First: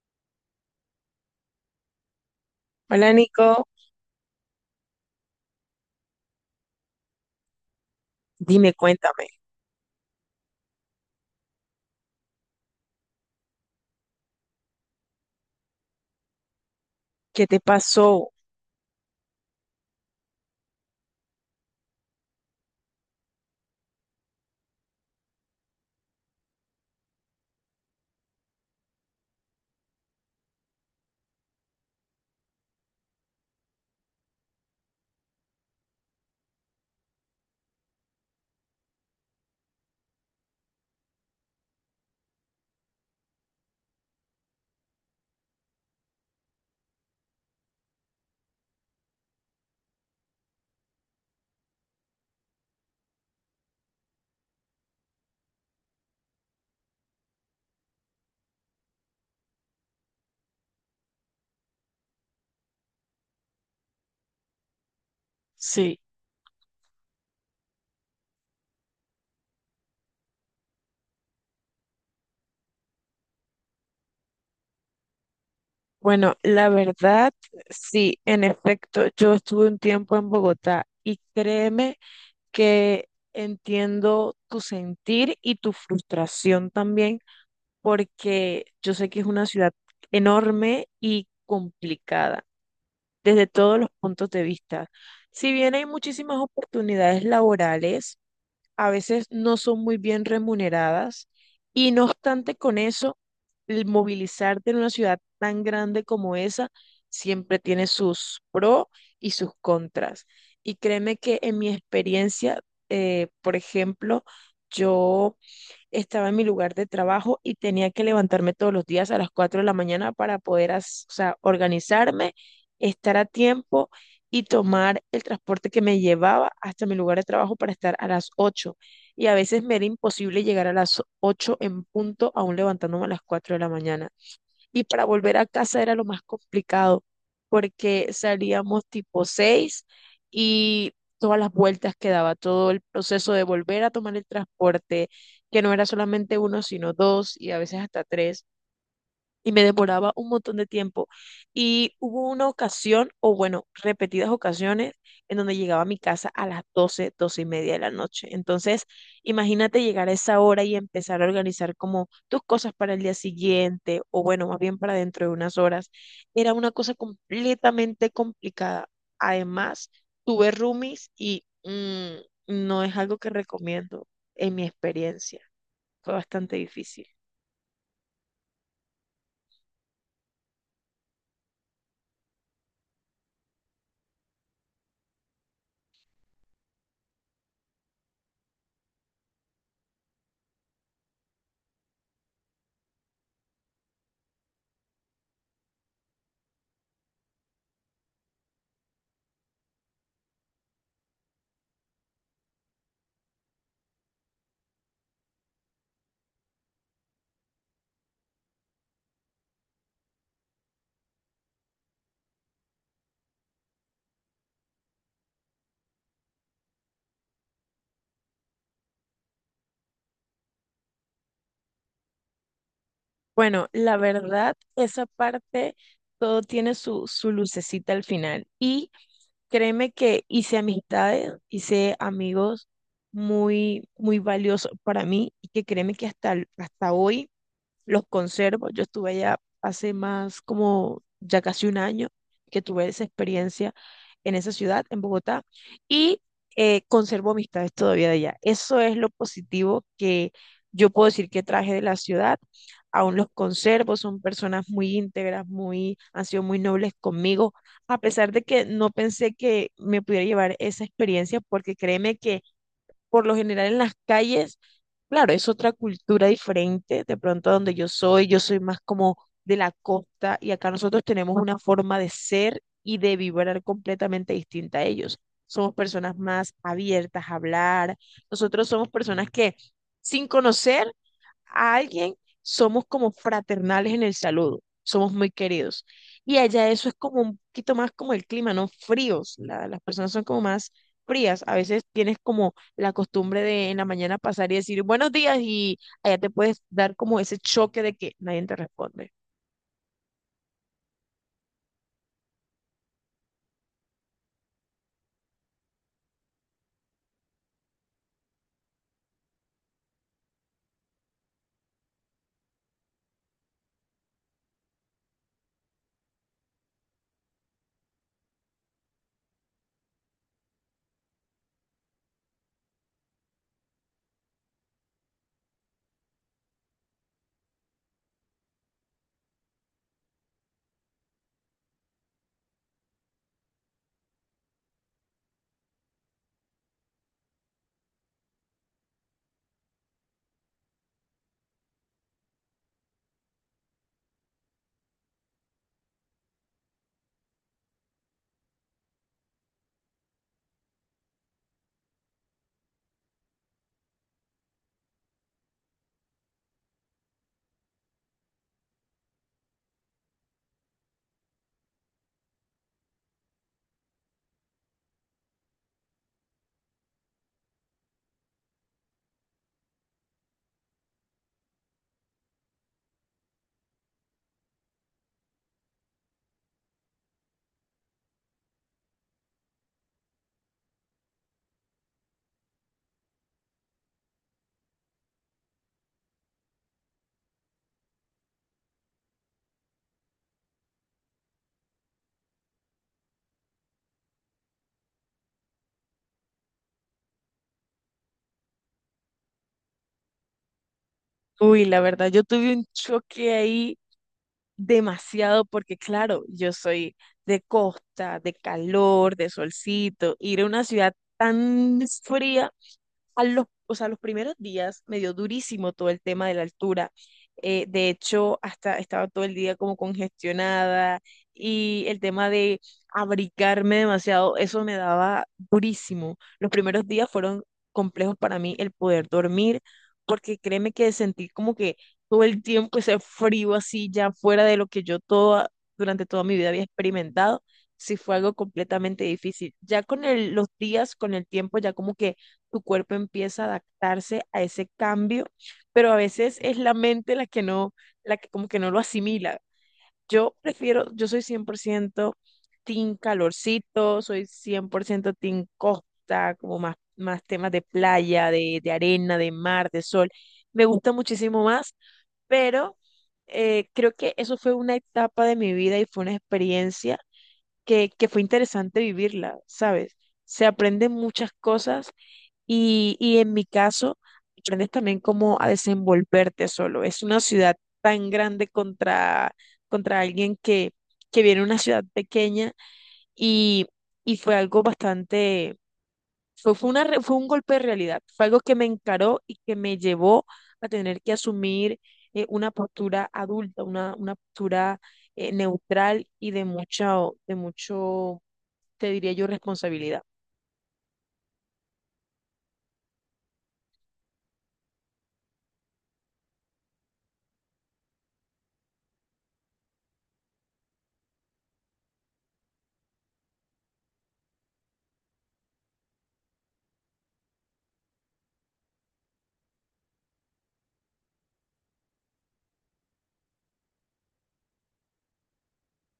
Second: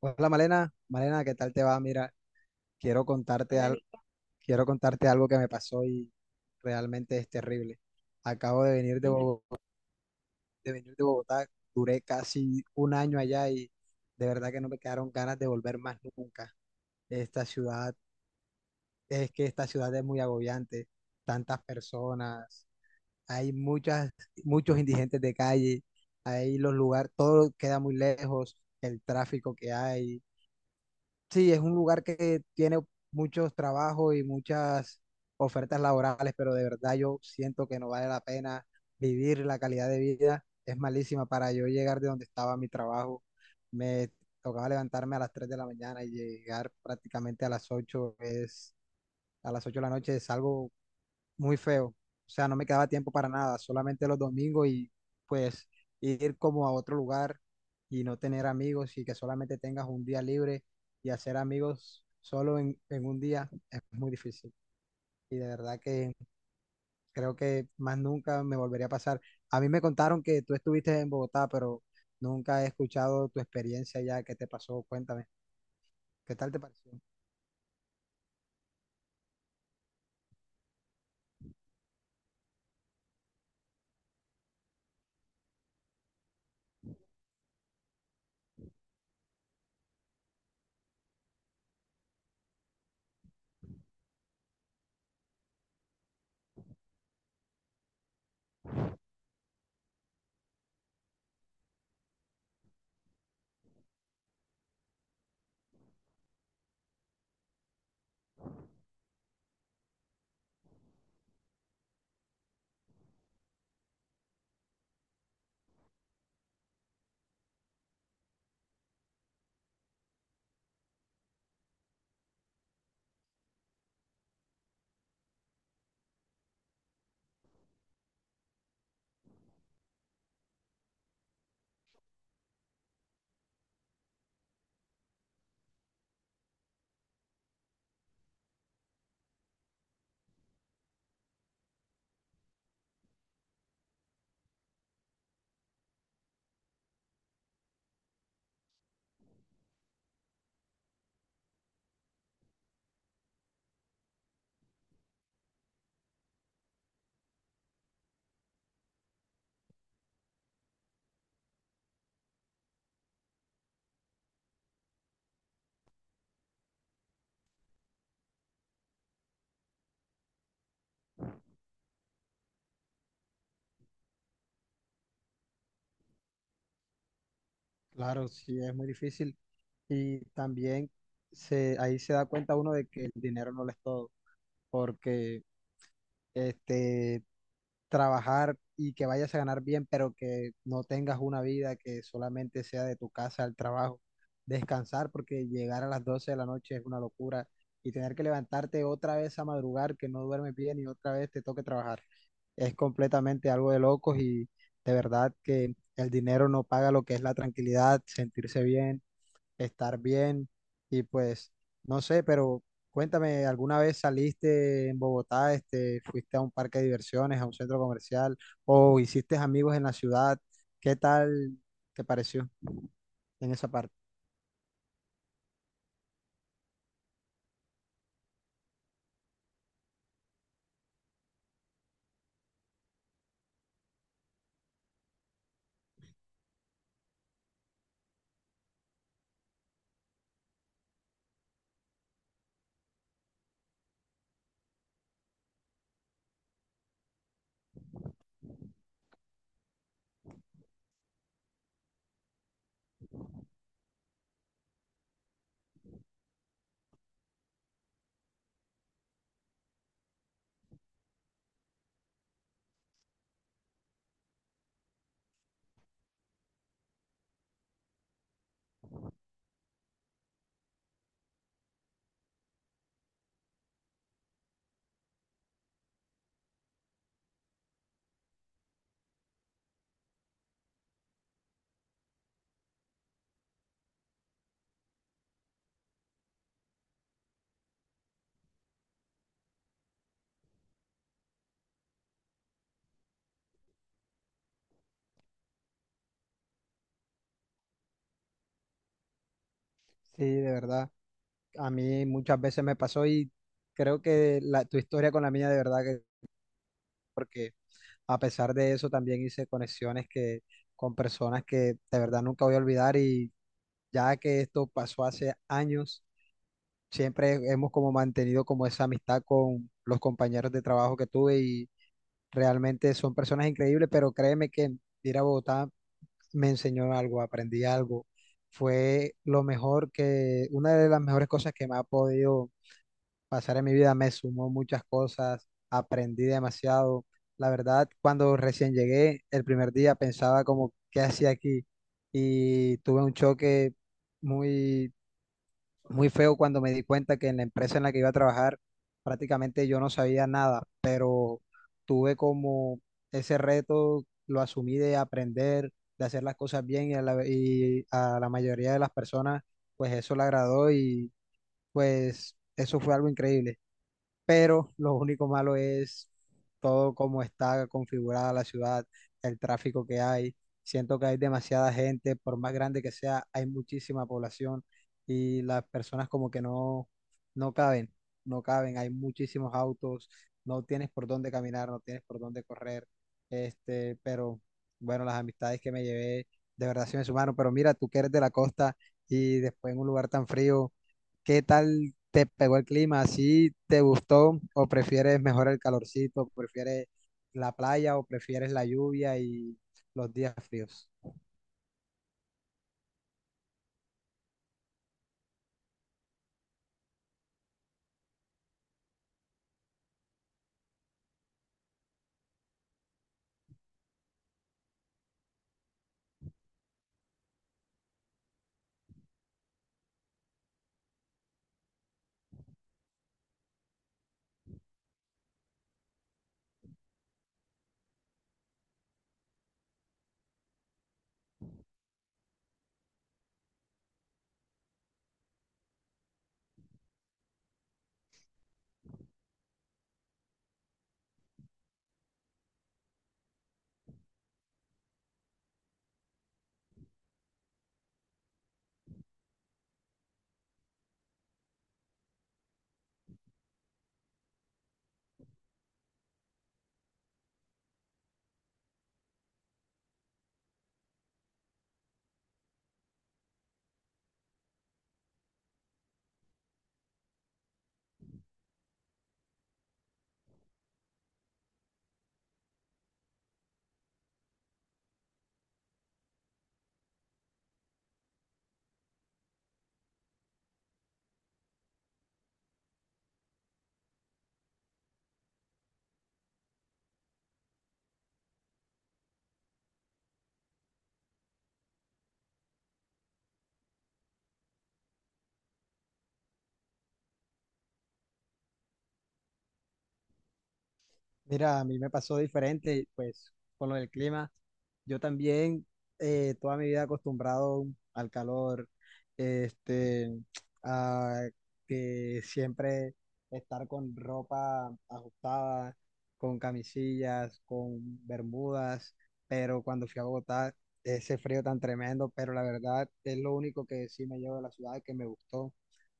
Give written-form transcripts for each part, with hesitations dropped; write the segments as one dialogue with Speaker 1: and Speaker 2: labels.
Speaker 1: Hola Malena, ¿qué tal te va? Mira, quiero
Speaker 2: Hola
Speaker 1: contarte
Speaker 2: Nico,
Speaker 1: algo, Nico. Quiero contarte algo que me pasó y realmente es terrible. Acabo
Speaker 2: dime,
Speaker 1: de venir de
Speaker 2: cuéntame,
Speaker 1: Bogotá, de venir de Bogotá, duré casi un año allá y de verdad que no me quedaron ganas de volver más nunca. Esta
Speaker 2: ¿qué te
Speaker 1: ciudad,
Speaker 2: pasó?
Speaker 1: es que esta ciudad es muy agobiante, tantas personas, hay muchos indigentes de calle, hay los lugares, todo queda muy lejos, el tráfico que hay. Sí, es un lugar que tiene muchos trabajos y muchas ofertas laborales, pero de verdad yo siento que no vale la pena vivir la calidad de vida. Es malísima para yo llegar de donde estaba mi trabajo. Me tocaba levantarme a las 3 de la mañana y llegar prácticamente a las 8 de la noche. Es algo muy feo. O sea, no me quedaba tiempo para nada, solamente los domingos y pues ir como a otro lugar y no tener amigos y que solamente tengas un día libre y hacer amigos solo en un día es muy difícil. Y de verdad
Speaker 2: Sí,
Speaker 1: que creo que más nunca me volvería a pasar. A mí me contaron que tú estuviste en Bogotá, pero nunca he escuchado tu experiencia ya que te pasó. Cuéntame, ¿qué
Speaker 2: bueno,
Speaker 1: tal te
Speaker 2: la
Speaker 1: pareció?
Speaker 2: verdad, sí, en efecto, yo estuve un tiempo en Bogotá y créeme que entiendo tu sentir y tu frustración también, porque yo sé que es una ciudad enorme y complicada desde todos los puntos de vista. Si bien hay muchísimas oportunidades laborales, a veces no son muy bien remuneradas y no obstante con eso, el movilizarte en una ciudad tan grande como esa siempre tiene sus pros y sus contras. Y créeme que en mi experiencia, por ejemplo, yo estaba en mi lugar de trabajo y tenía que levantarme todos los días a las 4 de la mañana para poder, o sea, organizarme, estar a tiempo y tomar el transporte que me llevaba hasta mi lugar de trabajo para estar a las 8. Y a veces me era imposible llegar a las 8 en punto, aún levantándome a las 4 de la mañana, y para volver a casa era lo más complicado porque salíamos tipo 6 y todas las vueltas que daba, todo el proceso de volver a tomar el transporte, que no era solamente uno, sino dos y a veces hasta tres, y me demoraba un montón de tiempo. Y hubo una ocasión, o bueno, repetidas ocasiones, en donde llegaba a mi casa a las 12, 12 y media de la noche. Entonces, imagínate llegar a esa hora y empezar a organizar como tus cosas para el día siguiente, o bueno, más bien para dentro de unas horas. Era una cosa completamente complicada. Además, tuve roomies y no es algo que recomiendo en mi experiencia. Fue bastante difícil.
Speaker 1: Claro, sí, es muy difícil. Y también ahí se da cuenta uno de que el dinero no lo es todo, porque este, trabajar y que vayas a ganar bien, pero que no tengas una vida que solamente sea de tu casa al trabajo, descansar, porque llegar a las 12 de la noche es una locura y tener que levantarte otra vez a madrugar, que no duermes bien y otra vez te toque trabajar, es completamente algo de locos y de verdad que el dinero no paga lo que es la tranquilidad, sentirse bien, estar bien y pues no sé, pero cuéntame, ¿alguna vez saliste en Bogotá, este, fuiste a un parque de diversiones, a un centro comercial o hiciste amigos en la ciudad? ¿Qué tal te pareció en
Speaker 2: Bueno,
Speaker 1: esa parte?
Speaker 2: la verdad, esa parte, todo tiene su lucecita al final. Y créeme que hice amistades, hice amigos muy, muy valiosos para mí y que créeme que hasta hoy los conservo. Yo estuve allá hace más como ya casi un año que tuve esa experiencia en esa ciudad, en Bogotá, y conservo amistades todavía de allá. Eso es lo positivo que yo puedo decir que traje de la ciudad. Aún los conservo, son personas muy íntegras, muy, han sido muy nobles conmigo, a pesar de que no pensé que me pudiera llevar esa experiencia, porque créeme que por lo general en las calles. Claro, es otra cultura diferente, de pronto donde yo soy más como de la costa y acá nosotros tenemos una forma de ser y de vibrar completamente distinta a ellos. Somos personas más abiertas a hablar, nosotros somos personas que sin conocer a alguien, somos como fraternales en el saludo, somos muy queridos. Y allá eso es como un poquito más como el clima, ¿no? Fríos, las personas son como más frías. A veces tienes como la costumbre de en la mañana pasar y decir buenos días y allá te puedes dar como ese choque de que nadie te responde.
Speaker 1: Sí, de verdad, a mí muchas veces me pasó y creo que la, tu historia con la mía de verdad que, porque a pesar de eso también hice conexiones que, con personas que de verdad nunca voy a olvidar y ya que esto pasó hace años, siempre hemos como mantenido como esa amistad con los compañeros de trabajo que tuve y realmente son personas increíbles, pero créeme que ir a Bogotá me enseñó algo, aprendí algo. Fue lo mejor que, una de las mejores cosas que me ha podido pasar en mi vida, me sumó muchas cosas, aprendí demasiado. La verdad, cuando recién llegué, el primer día pensaba como, ¿qué hacía aquí? Y tuve un choque muy muy feo cuando me di cuenta que en la empresa en la que iba a trabajar prácticamente yo no sabía nada, pero tuve como ese reto, lo asumí, de aprender, de hacer las cosas bien, y a la mayoría de las personas pues eso le agradó y pues eso fue algo increíble, pero lo único malo es todo cómo está configurada la ciudad, el tráfico que hay. Siento que hay demasiada gente, por más grande que sea, hay muchísima población y las personas como que no, no caben, no caben, hay muchísimos autos, no tienes por dónde caminar, no tienes por dónde correr, este, pero bueno, las amistades que me llevé de verdad sí me sumaron, pero mira, tú que eres de la costa y después en un lugar tan frío. ¿Qué tal, ¿te pegó el clima? ¿Así te gustó? ¿O prefieres mejor el calorcito? ¿Prefieres la playa o prefieres la lluvia y los días fríos?
Speaker 2: Uy, la verdad, yo tuve un choque ahí demasiado porque claro, yo soy de costa, de calor, de solcito, ir a una ciudad tan fría o sea, los primeros días me dio durísimo todo el tema de la altura. De hecho, hasta estaba todo el día como congestionada y el tema de abrigarme demasiado, eso me daba durísimo. Los primeros días fueron complejos para mí el poder dormir, porque créeme que sentir como que todo el tiempo ese frío así ya fuera de lo que durante toda mi vida había experimentado, sí fue algo completamente difícil. Ya con los días, con el tiempo, ya como que tu cuerpo empieza a adaptarse a ese cambio, pero a veces es la mente la que como que no lo asimila. Yo prefiero, yo soy 100% team calorcito, soy 100% team costa, como más, más temas de playa, de arena, de mar, de sol. Me gusta muchísimo más, pero creo que eso fue una etapa de mi vida y fue una experiencia que fue interesante vivirla, ¿sabes? Se aprenden muchas cosas y en mi caso, aprendes también cómo a desenvolverte solo. Es una ciudad tan contra alguien que viene de una ciudad pequeña y, y fue algo bastante, fue un golpe de realidad, fue algo que me encaró y que me llevó a tener que asumir una postura adulta, una postura neutral y de de mucho, te diría yo, responsabilidad.
Speaker 1: Mira, a mí me pasó diferente, pues con lo del clima. Yo también, toda mi vida acostumbrado al calor, este, a que siempre estar con ropa ajustada, con camisillas, con bermudas, pero cuando fui a Bogotá, ese frío tan tremendo, pero la verdad es lo único que sí me llevo de la ciudad que me gustó,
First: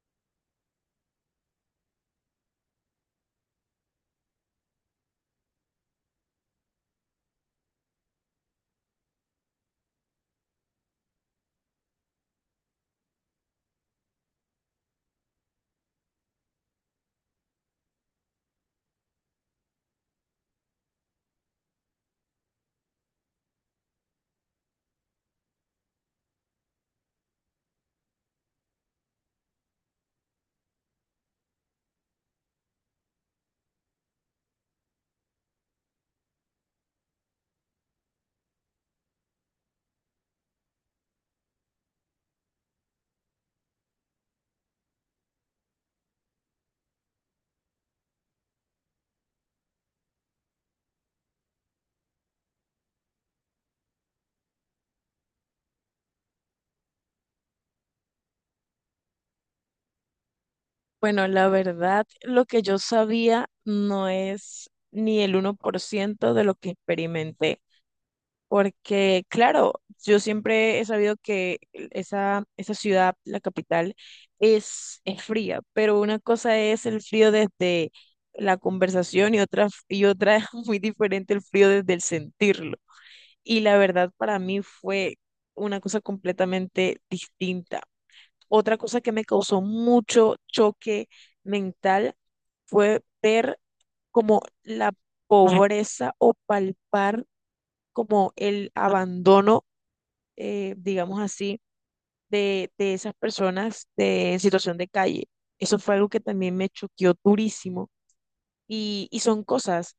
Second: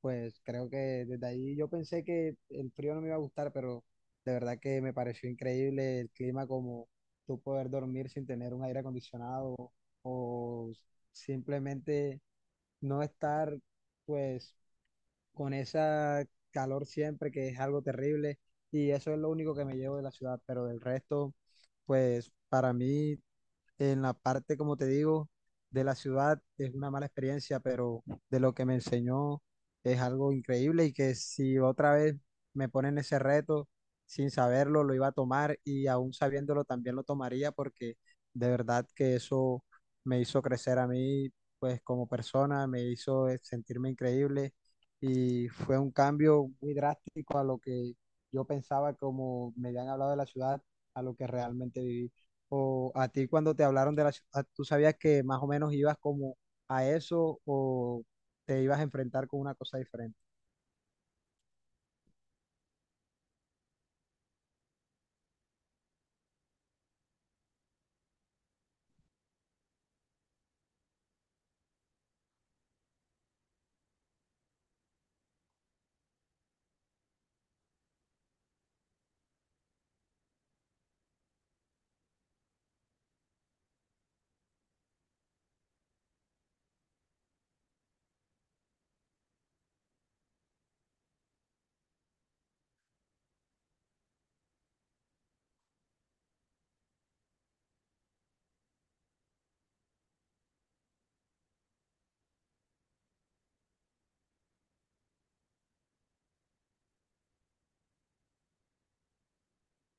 Speaker 1: pues creo que desde ahí yo pensé que el frío no me iba a gustar, pero de verdad que me pareció increíble el clima, como tú poder dormir sin tener un aire acondicionado o simplemente no estar, pues, con esa calor siempre, que es algo terrible. Y eso es lo único que me llevo de la ciudad, pero del resto, pues para mí en la parte, como te digo, de la ciudad es una mala experiencia, pero de lo que me enseñó es algo increíble, y que si otra vez me ponen ese reto sin saberlo, lo iba a tomar, y aún sabiéndolo también lo tomaría, porque de verdad que eso me hizo crecer a mí, pues como persona, me hizo sentirme increíble y fue un cambio muy drástico a lo que yo pensaba, como me habían hablado de la ciudad, a lo que realmente viví, o a ti cuando te hablaron de la ciudad, tú sabías que más o menos ibas como a eso o te ibas a enfrentar con una cosa diferente.
Speaker 2: Bueno, la verdad, lo que yo sabía no es ni el 1% de lo que experimenté, porque claro, yo siempre he sabido que esa ciudad, la capital, es fría, pero una cosa es el frío desde la conversación y otra, y otra es muy diferente el frío desde el sentirlo. Y la verdad para mí fue una cosa completamente distinta. Otra cosa que me causó mucho choque mental fue ver como la pobreza o palpar como el abandono, digamos así, de esas personas en situación de calle. Eso fue algo que también me choqueó durísimo. Y son cosas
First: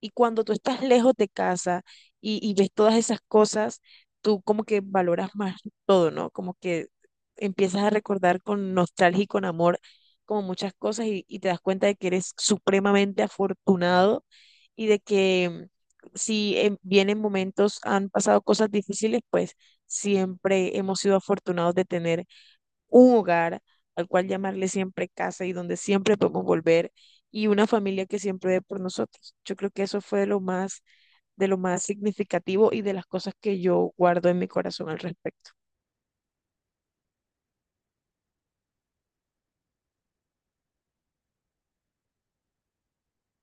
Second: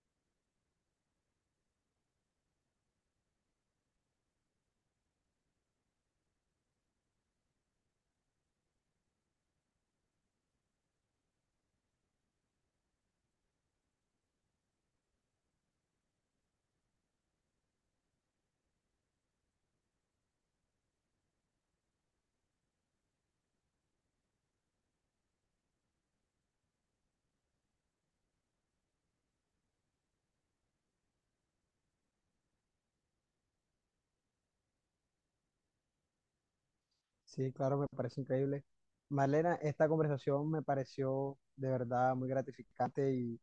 Speaker 2: y cuando tú estás lejos de casa y ves todas esas cosas, tú como que valoras más todo, ¿no? Como que empiezas a recordar con nostalgia y con amor como muchas cosas y te das cuenta de que eres supremamente afortunado y de que si bien en momentos han pasado cosas difíciles, pues siempre hemos sido afortunados de tener un hogar al cual llamarle siempre casa y donde siempre podemos volver y una familia que siempre ve por nosotros. Yo creo que eso fue de lo más significativo y de las cosas que yo guardo en mi corazón al respecto.
Speaker 1: Sí, claro, me parece increíble. Marlena, esta conversación me pareció de verdad muy gratificante y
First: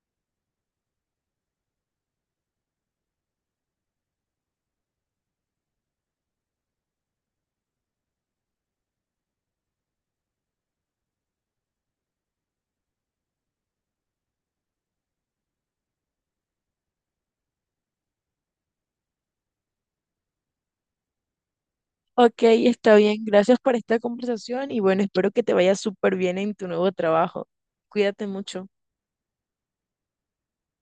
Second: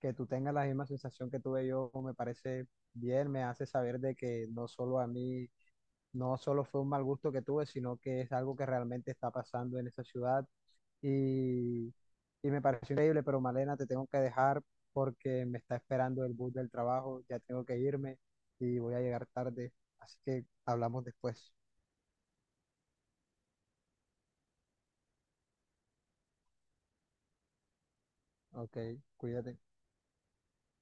Speaker 1: que tú tengas la misma sensación que tuve yo me parece bien, me hace saber de que no solo a mí No Solo fue un mal gusto que tuve, sino que es algo que realmente está pasando en esa ciudad, y, y me pareció increíble, pero Malena, te tengo que dejar porque me está esperando el bus del trabajo, ya tengo que irme y voy a llegar tarde, así que hablamos después.
Speaker 2: Ok, está bien. Gracias por esta conversación y bueno, espero que te vaya súper bien en tu nuevo trabajo. Cuídate mucho.
Speaker 1: Ok, cuídate.